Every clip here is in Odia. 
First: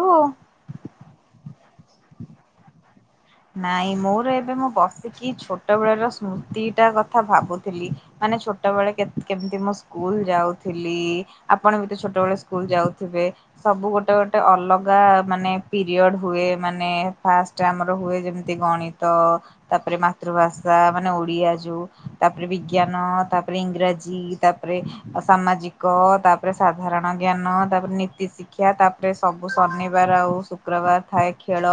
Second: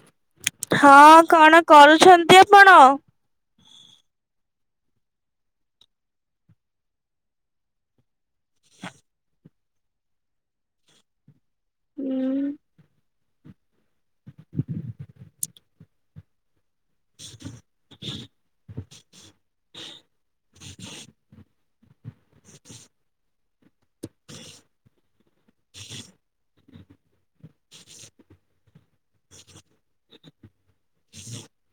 ଓ ହଁ, କଣ କରୁଛନ୍ତି ଆପଣ ନାଇଁ, ମୋର ଏବେ, ମୁଁ ବସିକି ଛୋଟ ବେଳ ର ସ୍ମୃତି ଟା କଥା ଭାବୁଥିଲି, ମାନେ, ଛୋଟବେଳେ କେମିତି କେମିତି ମୁଁ ସ୍କୁଲ ଯାଉଥିଲି। ଆପଣ ବି ତ ଛୋଟବେେଳେ ହୁଁ। ସ୍କୁଲ ଯାଉଥିବେ? ସବୁ ଗୋଟେ ଗୋଟେ ଅଲଗା, ମାନେ, ପିରିୟଡ ହୁଏ। ମାନେ, ଫାଷ୍ଟ ଆମର ହୁଏ, ଯେମିତି ଗଣିତ, ତାପରେ ମାତୃଭାଷା, ମାନେ ଓଡିଆ ବାଜୁ ତାପରେ ବିଜ୍ଞାନ, ତାପରେ ତାପରେ ଇଂରାଜୀ, ତାପରେ ସାମାଜିକ ତାପରେ ସାଧାରଣ ଜ୍ଞାନ, ତାପରେ ନୀତି ଶିକ୍ଷା, ତାପରେ ସବୁ ଶନିବାର ଆଉ ଶୁକ୍ରବାର ଥାଏ ଖେଳ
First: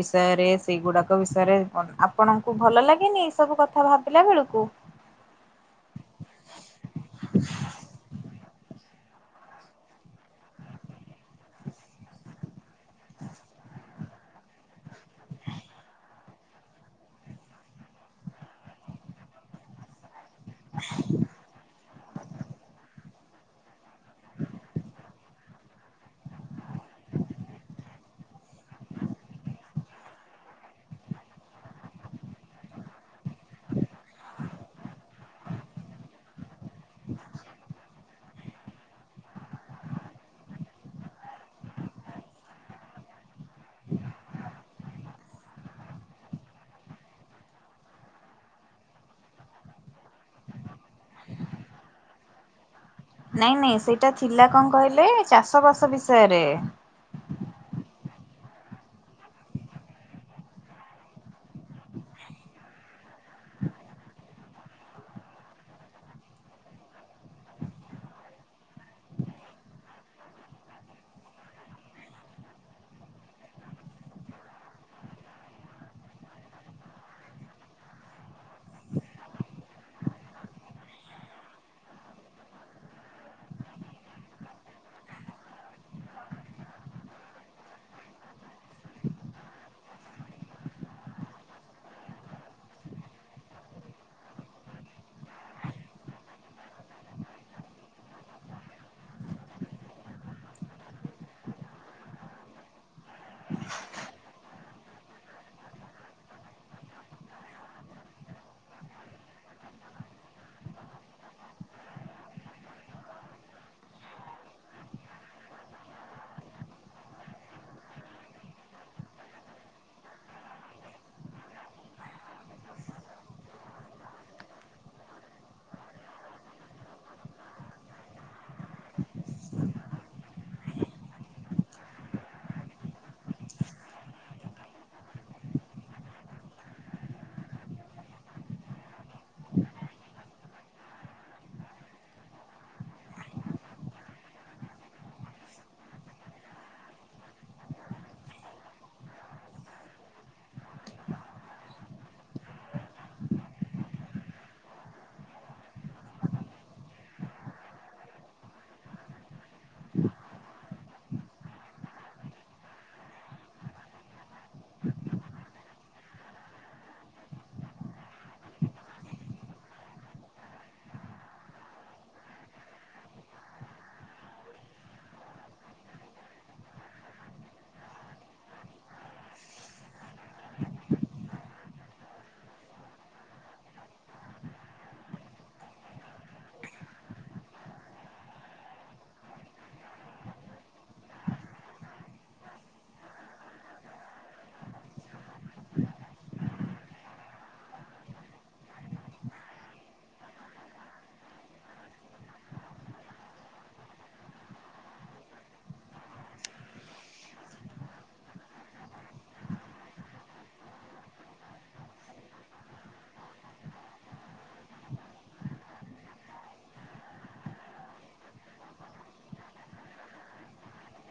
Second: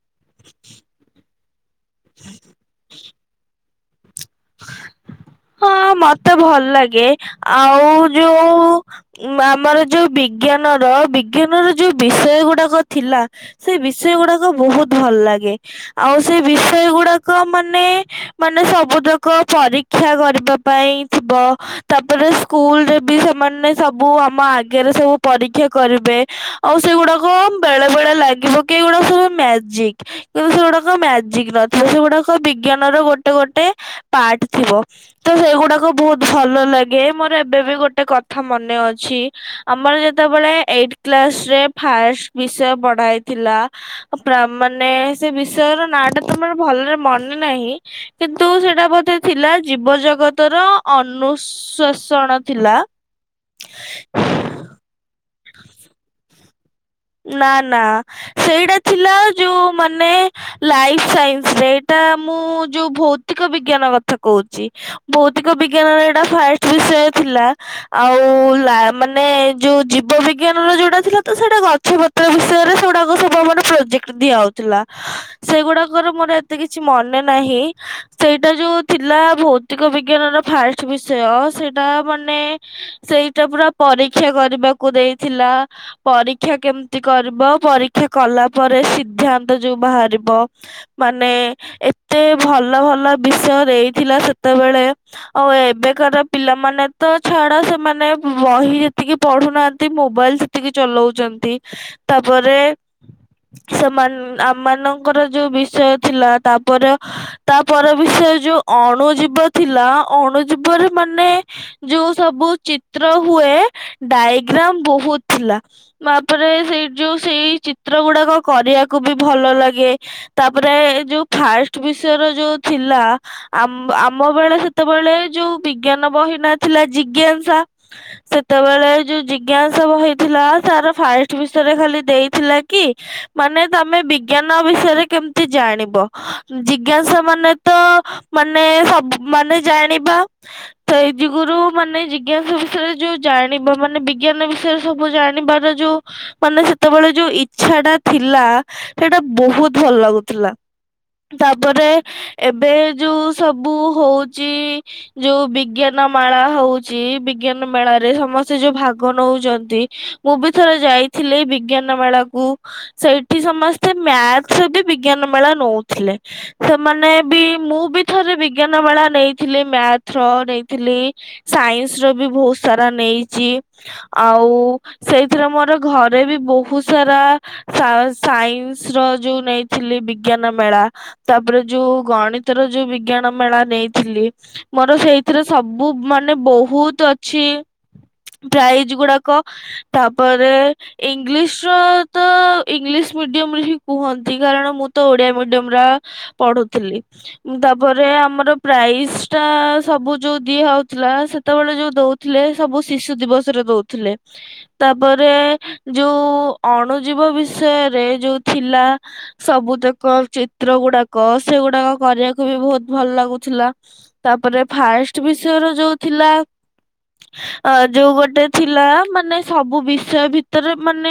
ବିଷୟରେ ରେ, ସେଇଗୁଡାକ ବିଷୟରେ ଆପଣଙ୍କୁ ଭଲ ଲାଗେନି? ଏଇ ସବୁ କଥା ଭାବିଲା ବେଳକୁ। ହଁ, ମତେ ଭଲ ଲାଗେ, ଆଉ ଯୋଉ ଆମର ଯୋଉ ବିଜ୍ଞାନର, ବିଜ୍ଞାନର ଯୋଉ ବିଷୟ ଗୁଡାକ ଥିଲା, ସେ ବିଷୟ ଗୁଡାକ ବହୁତ ଭଲ ଲାଗେ। ଆଉ, ସେ ବିଷୟ ଗୁଡାକ, ମାନେ, ମାନେ, ସବୁତକ ପରୀ ଠିଆ କରି ତା, ପାଇଁ ଥିବ। ତାପରେ, ସ୍କୁଲ ରେ ବି ସେମାନେ ସବୁ ଆମ ଆଗରେ ସବୁ ପରୀକ୍ଷା କରିବେ, ଆଉ ସେଗୁଡ଼ାକ ବେଳେ ବେଳେ ଲାଗିବ କି, ଏଗୁଡ଼ାକ ସବୁ ମ୍ୟାଜିକ୍। କିନ୍ତୁ ସେଗୁଡ଼ାକ ମ୍ୟାଜିକ୍ ନଥିବ, ସେଗୁଡ଼ାକ ବିଜ୍ଞାନର ଗୋଟେ ଗୋଟେ ପାର୍ଟ ଥିବ। ତ, ହେଇଗୁଡାକ ବହୁତ ଭଲ ଲାଗେ ମୋର। ଏବେ ବି ଗୋଟେ କଥା ମନେ ଅଛି। ଆମର ଯେତେବେଳେ ଏଇଟ କ୍ଲାସରେ ଫାଷ୍ଟ ବିଷୟ ପଢ଼ାଇଥିଲା, ମାନେ, ସେ ବିଷୟର ନାଁ ଟା ତମର ଭଲରେ ମନେ ନାହିଁ, କିନ୍ତୁ ସେଟା ବୋଧେ ଥିଲା ଜୀବ ଜଗତ ର ଅନୁସ୍ୱଶୋଣ ଥିଲା। ନାଇଁ, ନାଇଁ, ସେଇଟା ଥିଲା କଣ କହିଲେ? ଚାଷବାସ ବିଷୟରେ ନା, ନା, ସେଇଟା ଥିଲା ଯୋଉ, ମାନେ, ଲାଇଫ ସାଇନ୍ସରେ। ଏଇଟା ମୁଁ ଯୋଉ ଭୌତିକ ବିଜ୍ଞାନ କଥା କହୁଛି, ଭୌତିକ ବିଜ୍ଞାନର ଏଇଟା ଫାଷ୍ଟ ବିଷୟ ଥିଲା। ଆଉ, ମାନେ, ଯୋଉ ଜୀବ ବିଜ୍ଞାନର ଯୋଉଟା ଥିଲା, ତ ସେଇଟା ଗ ପତ୍ର ବିଷୟରେ ସେଗୁଡ଼ାକ ସବୁ ମେ ପ୍ରୋଜେକ୍ଟ ଦିଆ ହଉଥିଲା, ସେଗୁଡାକର ମୋର ଏତେ କିଛି ମନେ ନାହିଁ। ସେଇଟା ଯୋଉ ଥିଲା ଭୌତିକ ବିଜ୍ଞାନର ଫାଷ୍ଟ ବିଷୟ, ସେଇଟା ମାନେ ସେଇଟା ପୁରା ପରୀକ୍ଷା କରିବାକୁ ଦେଇଥିଲା ପରି ପରୀକ୍ଷା କେମିତି କରିବ, ପରୀକ୍ଷା କଲା ପରେ ସିଦ୍ଧାନ୍ତ ଯଉ ବାହାରିବ, ମାନେ ଏତେ ଭଲ ଭଲ ବିଷୟ ଦେଇଥିଲା ସେତେବେଳେ। ଆଉ ଏବେକାର ପିଲାମାନେ ତ ଛାଡ଼, ସେମାନେ ବହି ଯେତିକି ପଢ଼ୁନାହାନ୍ତି, ମୋବାଇଲ ସେତିକି ଚଲଉ ଚନ୍ତି, ତାପରେ ସେମାନ ଆମ ମାନଙ୍କର ଯୋଉ ବିଷୟ ଥିଲା, ତାପରେ ତା ପର ବିଷୟ ଯୋଉ ଅଣୁଜୀବ ଥିଲା, ଅଣୁ ଜୀବରେ ମାନେ ଯୋଉ ସବୁ ଚିତ୍ର ହୁଏ, ଡାଇଗ୍ରାମ ବହୁତ ଥିଲା। ମାପରେ ସେଇ ଯୋଉ ସେଇ ଚିତ୍ର ଗୁଡାକ କରିଆକୁ ବି ଭଲ ଲାଗେ ତାପରେ ଯୋଉ ଫାଷ୍ଟ ବିଷୟର ଯୋଉ ଥିଲା ଆମ ଆମ ବେଳେ ସେତେବେଳେ ଯୋଉ ବିଜ୍ଞାନ ବହି ନ ଥିଲା ଜିଜ୍ଞାସା ସେତେବେଳେ ଯୋଉ ଜିଜ୍ଞାସା ବହି ଥିଲା ସାର ଫାଇଷ୍ଟ ବିଷୟରେ ଖାଲି ଦେଇଥିଲା କି ମାନେ ତମେ ବିଜ୍ଞାନ ବିଷୟରେ କେମିତି ଜାଣିବ ଜିଜ୍ଞାସା ମାନେ ତ ମାନେ ସବୁ ମାନେ ଜାଣିବା ସେଇ ଯୋଗୁରୁ ମାନେ ଜିଜ୍ଞାସା ବିଷୟରେ ଯୋଉ ଜାଣିବା ମାନେ ବିଜ୍ଞାନ ବିଷୟରେ ସବୁ ଜାଣିବାର ଯୋଉ ମାନେ ସେତେବେଳେ ଯୋଉ ଇଚ୍ଛା ଟା ଥିଲା ସେଟା ବହୁତ ଭଲ ଲାଗୁଥିଲା ତାପରେ ଏବେ ଯୋଉ ସବୁ ହଉଛି ଯୋଉ ବିଜ୍ଞାନ ମାଳା ହଉଛି ବିଜ୍ଞାନ ମେଳାରେ ସମସ୍ତେ ଯୋଉ ଭାଗ ନଉଛନ୍ତି ମୁଁ ବି ଥରେ ଯାଇଥିଲି ବିଜ୍ଞାନ ମେଳା କୁ ସେଇଠି ସମସ୍ତେ ମ୍ୟାଥ ର ବି ବିଜ୍ଞାନ ମେଳା ନଉଥିଲେ ସେମାନେ ବି ମୁଁ ବି ଥରେ ବିଜ୍ଞାନ ମେଳା ନେଇଥିଲି ମ୍ୟାଥ ର ନେଇଥିଲି ସାଇନ୍ସର ବି ବହୁତ୍ ସାରା ନେଇଚି ଆଉ ସେଇ ସେଥିରେ ମୋର ଘରେ ବି ବହୁତ୍ ସାରା ସା ସାଇନ୍ସ ର ଯୋଉ ନେଇଥିଲି ବିଜ୍ଞାନ ମେଳା ତାପରେ ଯୋଉ ଗଣିତର ଯୋଉ ବିଜ୍ଞାନ ମେଳା ନେଇଥିଲି ମୋର ସେଇଥିରେ ସବୁ ମାନେ ବହୁତ ଅଛି ପ୍ରାଇଜ ଗୁଡାକ ତାପରେ ଇଂଲିଶ ର ତ ଇଂଲିଶ ମିଡିୟମରେ ହିଁ କୁହନ୍ତି କାରଣ ମୁଁ ତ ଓଡିଆ ମିଡିୟମ ରେ ପଢୁଥିଲି ତାପରେ ଆମର ପ୍ରାଇଜ ଟା ସବୁ ଯୋଉ ଦିଆ ହଉଥିଲା ସେତେବେଳେ ଯୋଉ ଦଉଥିଲେ ସବୁ ଶିଶୁ ଦିବସ ରେ ଦଉଥିଲେ। ତାପରେ ଯୋଉ ଅଣୁଜୀବ ବିଷୟରେ ଯୋଉ ଥିଲା ସବୁତକ ଚିତ୍ର ଗୁଡାକ ସେଗୁଡାକ କରିଆକୁ ବି ବହୁତ ଭଲ ଲାଗୁଥିଲା ତାପରେ ଫାଷ୍ଟ ବିଷୟ ର ଯୋଉ ଥିଲା ଯୋଉ ଗୋଟେ ଥିଲା ମାନେ ସବୁ ବିଷୟ ଭିତରେ ମାନ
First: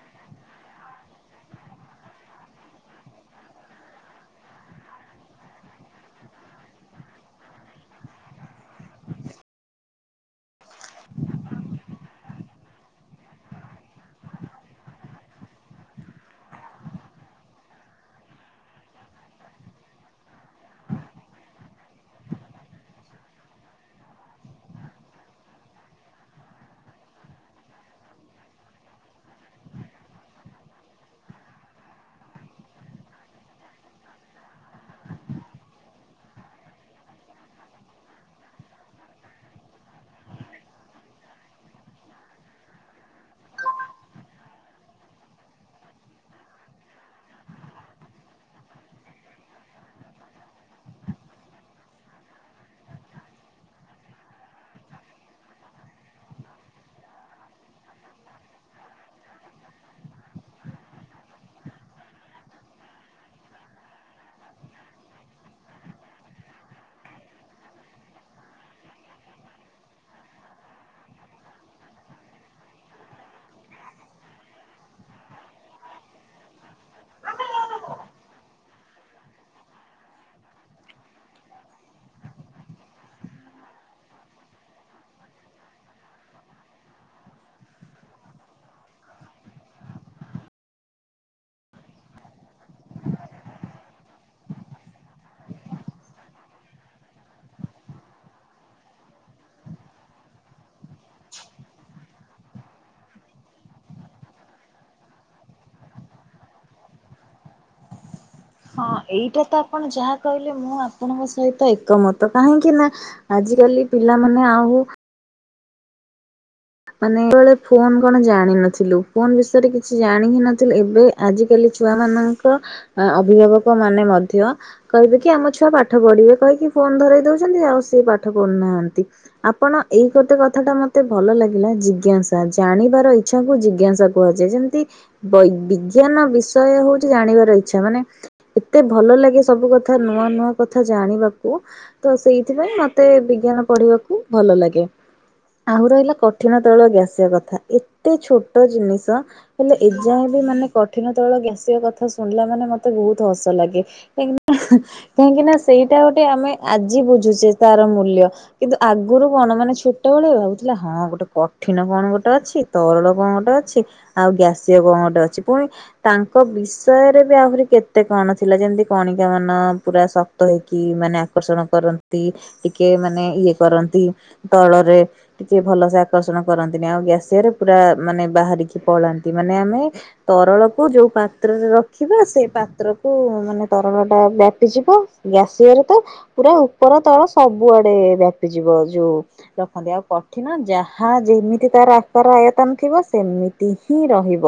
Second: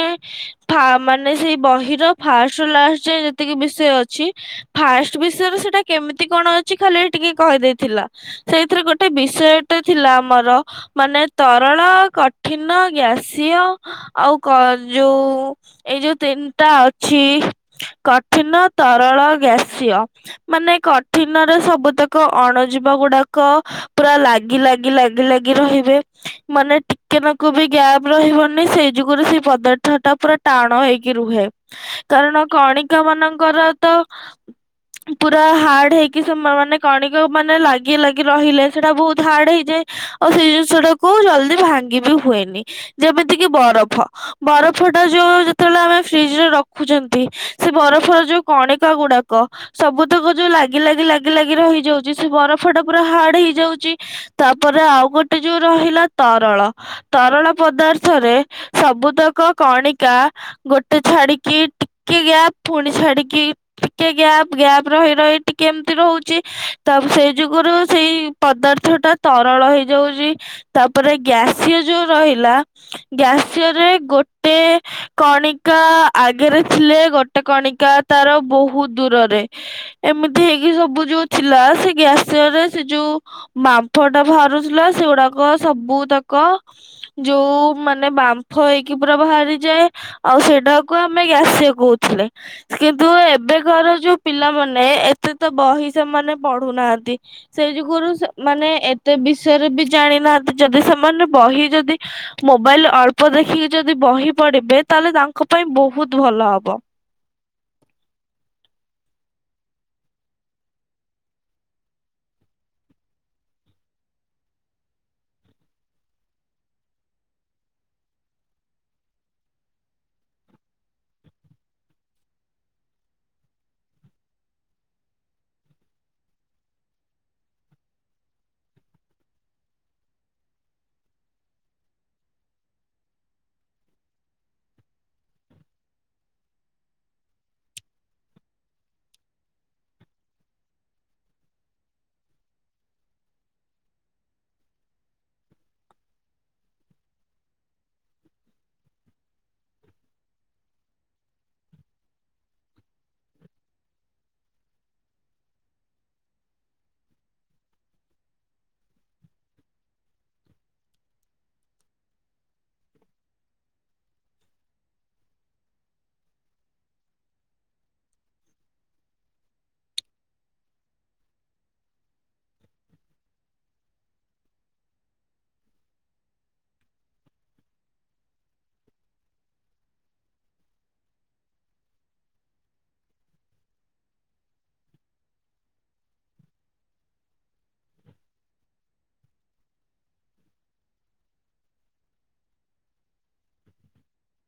ଫା ମାନେ ସେଇ ବହିର ଫାଷ୍ଟ ରୁ ଲାଷ୍ଟ ଯାଏ ଯେତିକି ବିଷୟ ଅଛି ଫାଷ୍ଟ ବିଷୟରେ ସେଇଟା କେମିତି କଣ ଅଛି ଖାଲି ଟିକେ କହିଦେଇଥିଲା ସେଇଥିରେ ଗୋଟେ ବିଷୟଟା ଥିଲା ଆମର ମାନେ ତରଳ କଠିନ ଗ୍ୟାସ। ସିଏ ଆଉ ଆଉ କ ଯୋଉ ଏଇ ଯୋଉ ତିନିଟା ଅଛି କଠିନ ତରଳ ଗ୍ୟାସିୟ ମାନେ କଠିନରେ ସବୁତକ ଅଣୁ ଜୀବ ଗୁଡାକ ପୁରା ଲାଗି ଲାଗି ଲାଗି ଲାଗି ରହିବେ ମାନେ ଟିକେନାକୁ ବି ଗ୍ୟାପ ରହିବନି ସେଇ ଯୋଗୁରୁ ସେ ପଦାର୍ଥ ଟା ପୁରା ଟାଣ ହେଇକି ରୁହେ କାରଣ କଣିକା ମାନଙ୍କର ତ ପୁରା ହାଡ଼ ହେଇକି ସେ ମାନେ କଣିକା ମାନେ ଲାଗି ଲାଗି ରହିଲେ ସେଇଟା ବହୁତ ହାର୍ଡ ହେଇଯାଏ ଆଉ ସେଇ ଜିନିଷ ଟାକୁ ଜଲଦି ଭାଙ୍ଗି ବିି ହୁଏନି। ଯେମିତିକି ବରଫ ବରଫଟା ଯୋଉ ଯେତେବେଳେ ଆମେ ଫ୍ରିଜରେ ରଖୁଛନ୍ତି ସେ ବରଫର ଯୋଉ କଣିକା ଗୁଡାକ ସବୁତକ ଯୋଉ ଲାଗି ଲାଗି ଲାଗି ଲାଗି ରହିଯାଉଛି ସେ ବରଫ ଟା ପୁରା ହାର୍ଡ ହେଇଯାଉଛି ତାପରେ ଆଉ ଗୋଟେ ଯୋଉ ରହିଲା ତରଳ ତରଳ ପଦାର୍ଥରେ ସବୁତକ କଣିକା ଗୋଟେ ଛାଡିକି ଟିକେ ଗ୍ୟାପ୍ ପୁଣି ଛାଡିକି ଟିକେ ଗ୍ୟାପ୍ ଗ୍ୟାପ ରହି ରହି ଟିକେ ଏମତି ରହୁଛି ତା ସେଇ ଯୋଗୁରୁ ସେଇ ପଦାର୍ଥ ଟା ତରଳ ହେଇଯାଉଛି ତାପରେ ଗ୍ୟାସିୟ ଯୋଉ ରହି ହେଲା ଗ୍ୟାସିୟରେ ଗୋଟେ କଣିକା ଆଗେରେ ଥିଲେ ଗୋଟେ କଣିକା ତାର ବହୁତ୍ ଦୂରରେ ଏମିତି ହେଇକି ସବୁ ଯୋଉ ଥିଲା ସେ ଗ୍ୟାସିୟର ରେ ସେ ଯୋଉ ବାମ୍ଫ ଟା ବାହାରୁଥିଲା ସେଗୁଡାକ ସବୁ ତକ ଯୋଉ ମାନେ ବାମ୍ଫ ହେଇକି ପୁରା ବାହାରିଯାଏ ଆଉ ସେଇଟାକୁ ଆମେ ଗ୍ୟାସିୟ କହୁଥିଲେ କିନ୍ତୁ ଏବେ କାର ଯୋଉ ପିଲାମାନେ ଏତେ ତ ବହି ସେମାନେ ପଢୁନାହାନ୍ତି ସେ ଯୋଗୁରୁ ସେ ମାନେ ଏତେ ବିଷୟରେ ବି ଜାଣି ନାହାନ୍ତି ଯଦି ସେମାନେ ବହି ଯଦି ମୋବାଇଲ ଅଳ୍ପ ଦେଖିକି ଯଦି ବହି ପଢିବେ ତାହେଲେ ତାଙ୍କ ପାଇଁ ବହୁତ୍ ଭଲ ହବ। ହଁ ଏଇଟା ତ ଆପଣ ଯାହା କହିଲେ ମୁଁ ଆପଣଙ୍କ ସହିତ ଏକମତ କାହିଁକି ନା ଆଜି କାଲି ପିଲାମାନେ ଆଉ ମାନେ ସେତେବେଳେ ଫୋନ କଣ ଜାଣିନଥିଲୁ ଫୋନ ବିଷୟରେ କିଛି ଜାଣି ହିଁ ନଥିଲୁ ଏବେ ଆଜିକାଲି ଛୁଆ ମାନଙ୍କ ଏ ଅଭିଭାବକ ମାନେ ମଧ୍ୟ କହିବେ କି ଆମ ଛୁଆ ପାଠ ପଢିବେ କହିକି ଫୋନ ଧରାଇ ଦଉଛନ୍ତି ଆଉ ସିଏ ପାଠ ପଢୁନାହାନ୍ତି ଆପଣ ଏଇ ଗୋଟେ କଥାଟା ମତେ ଭଲ ଲାଗ। ହେଲା ଜିଜ୍ଞାସା ଜାଣିବାର ଇଚ୍ଛା କୁ ଜିଜ୍ଞାସା କୁହାଯାଏ ଯେମିତି ବୈ ବିଜ୍ଞାନ ବିଷୟ ହେଉଛି ଜାଣିବାର ଇଛା ମାନେ ଏତେ ଭଲ ଲାଗେ ସବୁ କଥା ନୂଆ ନୂଆ କଥା ଜାଣିବାକୁ ତ ସେଇଥିପାଇଁ ମତେ ବିଜ୍ଞାନ ପଢିବାକୁ ଭଲ ଲାଗେ ଆହୁ ରହିଲା କ କଠିନ ତୈଳ ଗ୍ୟାସିୟ କଥା ଏତେ ଛୋଟ ଜିନିଷ ହେଲେ ଏଯାଏ ବି ମାନେ କଠିନ ତୈଳ ଗ୍ୟାସିୟ କଥା ଶୁଣିଲା ମାନେ ମତେ ବହୁତ ହସ ଲାଗେ କାହିଁକି ନା କାହିଁକି ନା ସେଇଟା ଗୋଟେ ଆମେ ଆଜି ବୁଝୁଛେ ତାର ମୂଲ୍ୟ କିନ୍ତୁ ଆଗରୁ କଣ ମାନେ ଛୋଟବେେଳେ ଭାବୁଥିଲା ହଁ ଗୋଟେ କଠିନ କଣ ଗୋଟେ ଅଛି ତରଳ କଣ ଗୋଟେ ଅଛି ଆଉ ଗ୍ୟାସିୟ କଣ ଗୋଟେ ଅଛି ପୁଣି ତାଙ୍କ ବିଷୟରେ ବି ଆହୁରି କେତେ କଣ ଥିଲା ଯେମତି କଣିକା ମାନ ପୁରା ଶକ୍ତ ହେଇକି ମାନେ ଆକର୍ଷଣ କରନ୍ତି ଟିକେ ମାନେ ଇଏ କରନ୍ତି ତଳରେ ଟିକେ ଭଲସେ ଆକ୍ ଆକର୍ଷଣ କରନ୍ତିନି ଆଉ ଗ୍ୟାସିୟରେ ପୁରା ମାନେ ବାହାରିକି ପଳାନ୍ତି ମାନେ ଆମେ ତରଳକୁ ଯୋଉ ପାତ୍ରରେ ରଖିବା ସେ ପାତ୍ରକୁ ମାନେ ତରଳ ଟା ବ୍ୟାପିଯିବ ଗ୍ୟାସିୟ ରେ ତ ପୁରା ଉପର ତଳ ସବୁଆଡେ ବ୍ୟାପିଯିବ ଯୋଉ ରଖନ୍ତି ଆଉ କଠିନ ଯାହା ହଁ ଯେମିତି ତାର ଆକାର ଆୟତନ ଥିବ ସେମିତି ହିଁ ରହିବ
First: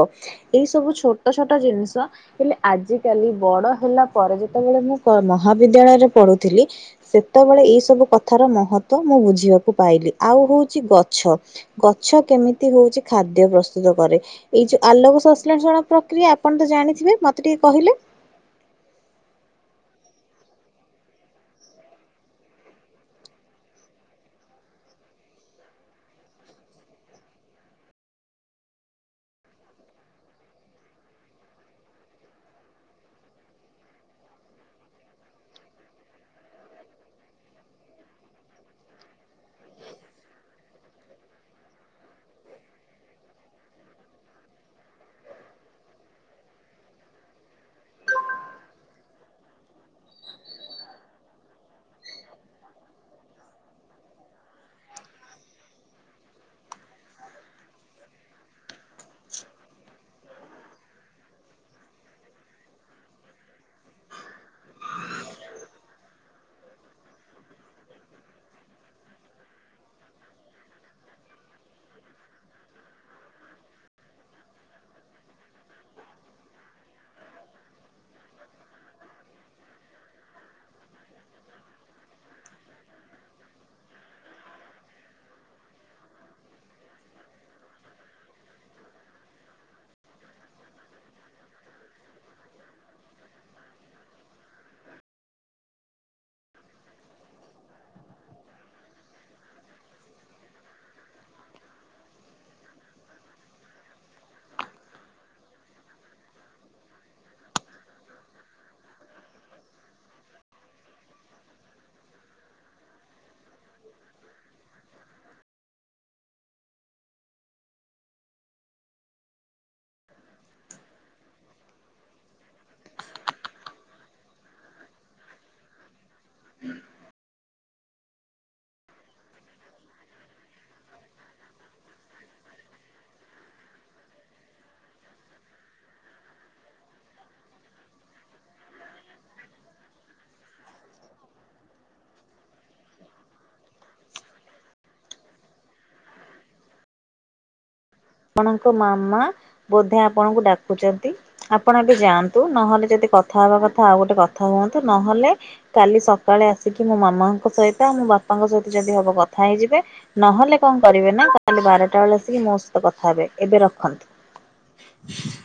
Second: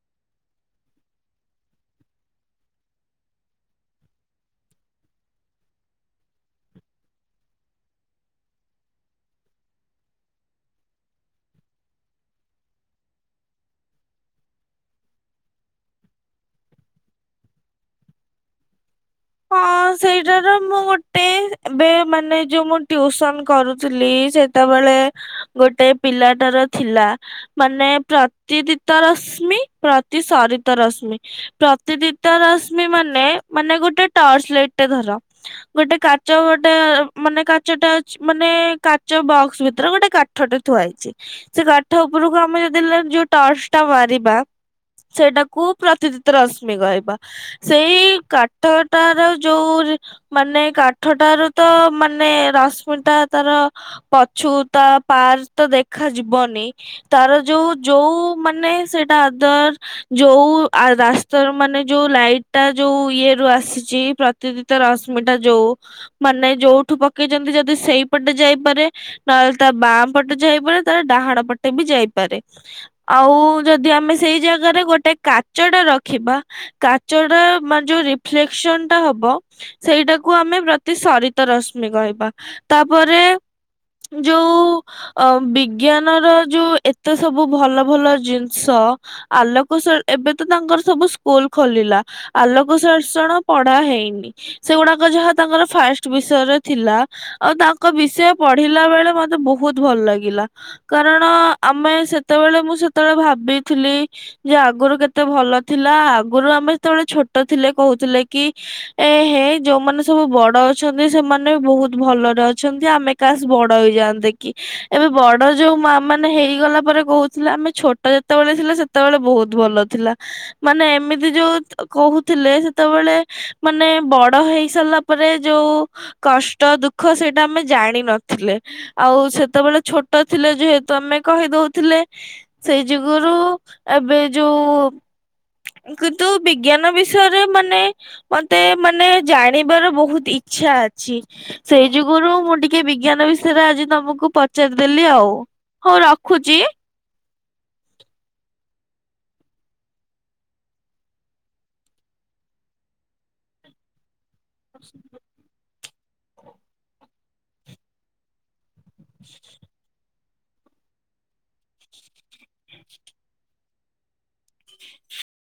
ଏଇ ସବୁ ଛୋଟ ଛୋଟ ଜିନିଷ ହେଲେ ଆଜିକାଲି ବଡ ହେଲା ପରେ ଯେତେବେଳେ ମୁଁ ପ ମହାବିଦ୍ୟାଳୟରେ ପଢୁଥିଲି ସେତେବେଳେ ଏଇ ସବୁ କଥାର ମହତ୍ୱ ମୁଁ ବୁଝିବାକୁ ପାଇଲି ଆଉ ହଉଛି ଗ ଛ ଗଛ କେମିତି ହେଉଛି ଖାଦ୍ୟ ପ୍ରସ୍ତୁତ କରେ ଏଇ ଯୋଉ ଆଲୋକ ସଂଶ୍ଲେଷଣ ପ୍ରକ୍ରିୟା ଆପଣ ତ ଜାଣିଥିବେ ମତେ ଟିକେ କହିଲେ? ହଁ ସେଇଟାର ମୁଁ ଗୋଟେ ଏବେ ମାନେ ଯୋଉ ମୁଁ ଟ୍ୟୁସନ କରୁଥିଲି ସେତେବେଳେ ଗୋଟେ ପିଲାଟାର ଥିଲା ମାନେ ପ୍ରତିଦିତ ରଶ୍ମି ପ୍ରତି ସରିତ ରଶ୍ମି ପ୍ରତିଦିତ ରଶ୍ମି ମାନେ ମାନେ ଗୋଟେ ଟର୍ଚ ଲାଇଟେ ଧର ଗୋଟେ କାଚ ଗୋଟେ ମାନେ କାଚଟା ଅ ମାନେ କାଚ ବକ୍ସ ଭିତରେ ଗୋଟେ କାଠଟେ ଥୁଆଇଛି ସେ କାଠ ଉପରକୁ ଆମେ ଯଦ ଯୋଉ ଟର୍ଚ ଟା ମାରିବା ସେଇଟାକୁ ପ୍ରତିଦିତ ରଶ୍ମି କହିବା ସେଇ କାଠ ତାର ଯୋଉ ମାନେ କାଠଟାରୁ ତ ମାନେ ରଶ୍ମିଟା ତାର ପଛୁ ତା ପାର୍କ ତ ଦେଖା ଯିବନି ତାର ଯୋଉ ଯୋଉ ମାନେ ସେଇଟା ଅଦର ଯୋଉ ରାସ୍ତା ର ମାନେ ଯୋଉ ଲାଇଟ୍ ଟା ଯୋଉ ଇଏ ରୁ ଆସି ପ୍ରତିଦିତ ରଶ୍ମିଟା ଯୋଉ ମାନେ ଯୋଉଠୁ ପକେଇଛନ୍ତି ଯଦି ସେଇପଟେ ଯାଇପାରେ ନହେଲେ ତା ବାଁ ପଟେ ଯାଇପାରେ ତାର ଡାହାଣ ପଟେ ବି ଯାଇପାରେ ଆଉ ଯଦି ଆମେ ସେଇ ଜାଗାରେ ଗୋଟେ କାଚ ଟା ରଖିବା କାଚଟା ମାନେ ଯୋଉ ରିଫ୍ଲେକ୍ଟ୍ ଶୂନ୍ ଟା ହବ ସେଇଟାକୁ ଆମେ ପ୍ରତି ସରିତ ରଶ୍ମି କହିବା ତାପରେ ଯୋଉ ବିଜ୍ଞାନର ଯୋଉ ଏତେ ସବୁ ଭଲ ଭଲ ଜିନ୍ଷ ଆଲୋକ ଏବେ ତ ତାଙ୍କର ସବୁ ସ୍କୁଲ ଖୋଲିଲା ଆଲୋକ ଶାର୍ଷଣ ପଢା ହେଇନି ସେଗୁଡାକ ଯାହା ତାଙ୍କର ଫାଷ୍ଟ୍ ବିଷୟରେ ଥିଲା ଆଉ ତାଙ୍କ ବିଷୟ ପଢିଲା ବେଳେ ମତେ ବହୁତ ଭଲ ଲାଗିଲା କାରଣ ଆମେ ସେତେବେଳେ ମୁଁ ସେତେବେଳେ ଭାବିଥିଲି ଯେ ଆଗୁରୁ କେତେ ଭଲ ଥିଲା ଆଗୁରୁ ଆମେ ସେତେବେଳେ ଛୋଟ ଥିଲେ କହୁଥିଲେ କି ଏ ହେ ଯୋଉମାନେ ସବୁ ବଡ଼ ଅଛନ୍ତି ସେମାନେ ବହୁତ୍ ଭଲରେ ଅଛନ୍ତି ଆମେ କାସ୍ ବଡ ହେଇଯାଆନ୍ତେ କି ଏବେ ବଡ ଯୋଉ ମା ମାନେ ହେଇଗଲା ପରେ କହୁଥିଲେ ଆମେ ଛୋଟ ଯେତେବେଳେ ଥିଲେ ସେତେବେଳେ ବହୁତ ଭଲ ଥିଲା ମାନେ ଏମିତି ଯୋଉ କହୁଥିଲେ ସେତେବେଳେ ମାନେ ବଡ ହେଇ ସାରିଲା ପରେ ଯୋଉ କଷ୍ଟ ଦୁଃଖ ସେଇଟା। [inaudible] ଆମେ ଜାଣିିନଥିଲେ ଆଉ ସେତେବେଳେ ଛୋଟ ଥିଲେ ଯେହେତୁ ଆମେ କହି ଦେଉଥିଲେ ସେଇ ଯୋଗୁରୁ ଏବେ ଯୋଉ କିନ୍ତୁ ବିଜ୍ଞାନ ବିଷୟରେ ମାନେ ମତେ ମାନେ ଜାଣିବାର ବହୁତ୍ ଇଚ୍ଛା ଅଛି, ସେଇ ଯୋଗୁରୁ ମୁଁ ଟିକେ ବିଜ୍ଞାନ ବିଷୟରେ ଆଜି ତମୁକୁ ପଚାରିଦେଲି ଆଉ ହଉ ରଖୁଛି। ଆପଣଙ୍କ ମାମା ବୋଧେ ଆପଣଙ୍କୁ ଡାକୁଛନ୍ତି ଆପଣ ଏବେ ଯାଆନ୍ତୁ ନହେଲେ ଯଦି କଥା ହବା କଥା ଆଉ ଗୋଟେ କଥା କଥା ହୁଅନ୍ତୁ ନହେଲେ କାଲି ସକାଳେ ଆସିକି ମୋ ମାମାଙ୍କ ସହିତ ଆଉ ମୋ ବାପାଙ୍କ ସହିତ ଯଦି ହବ କଥା ହେଇଯିବେ ନହେଲେ କଣ କରିବେ ନା କାଲି ବାରଟା ବେଳେ ଆସିକି ମୋ କଥା ହେବେ ଏବେ ରଖନ୍ତୁ।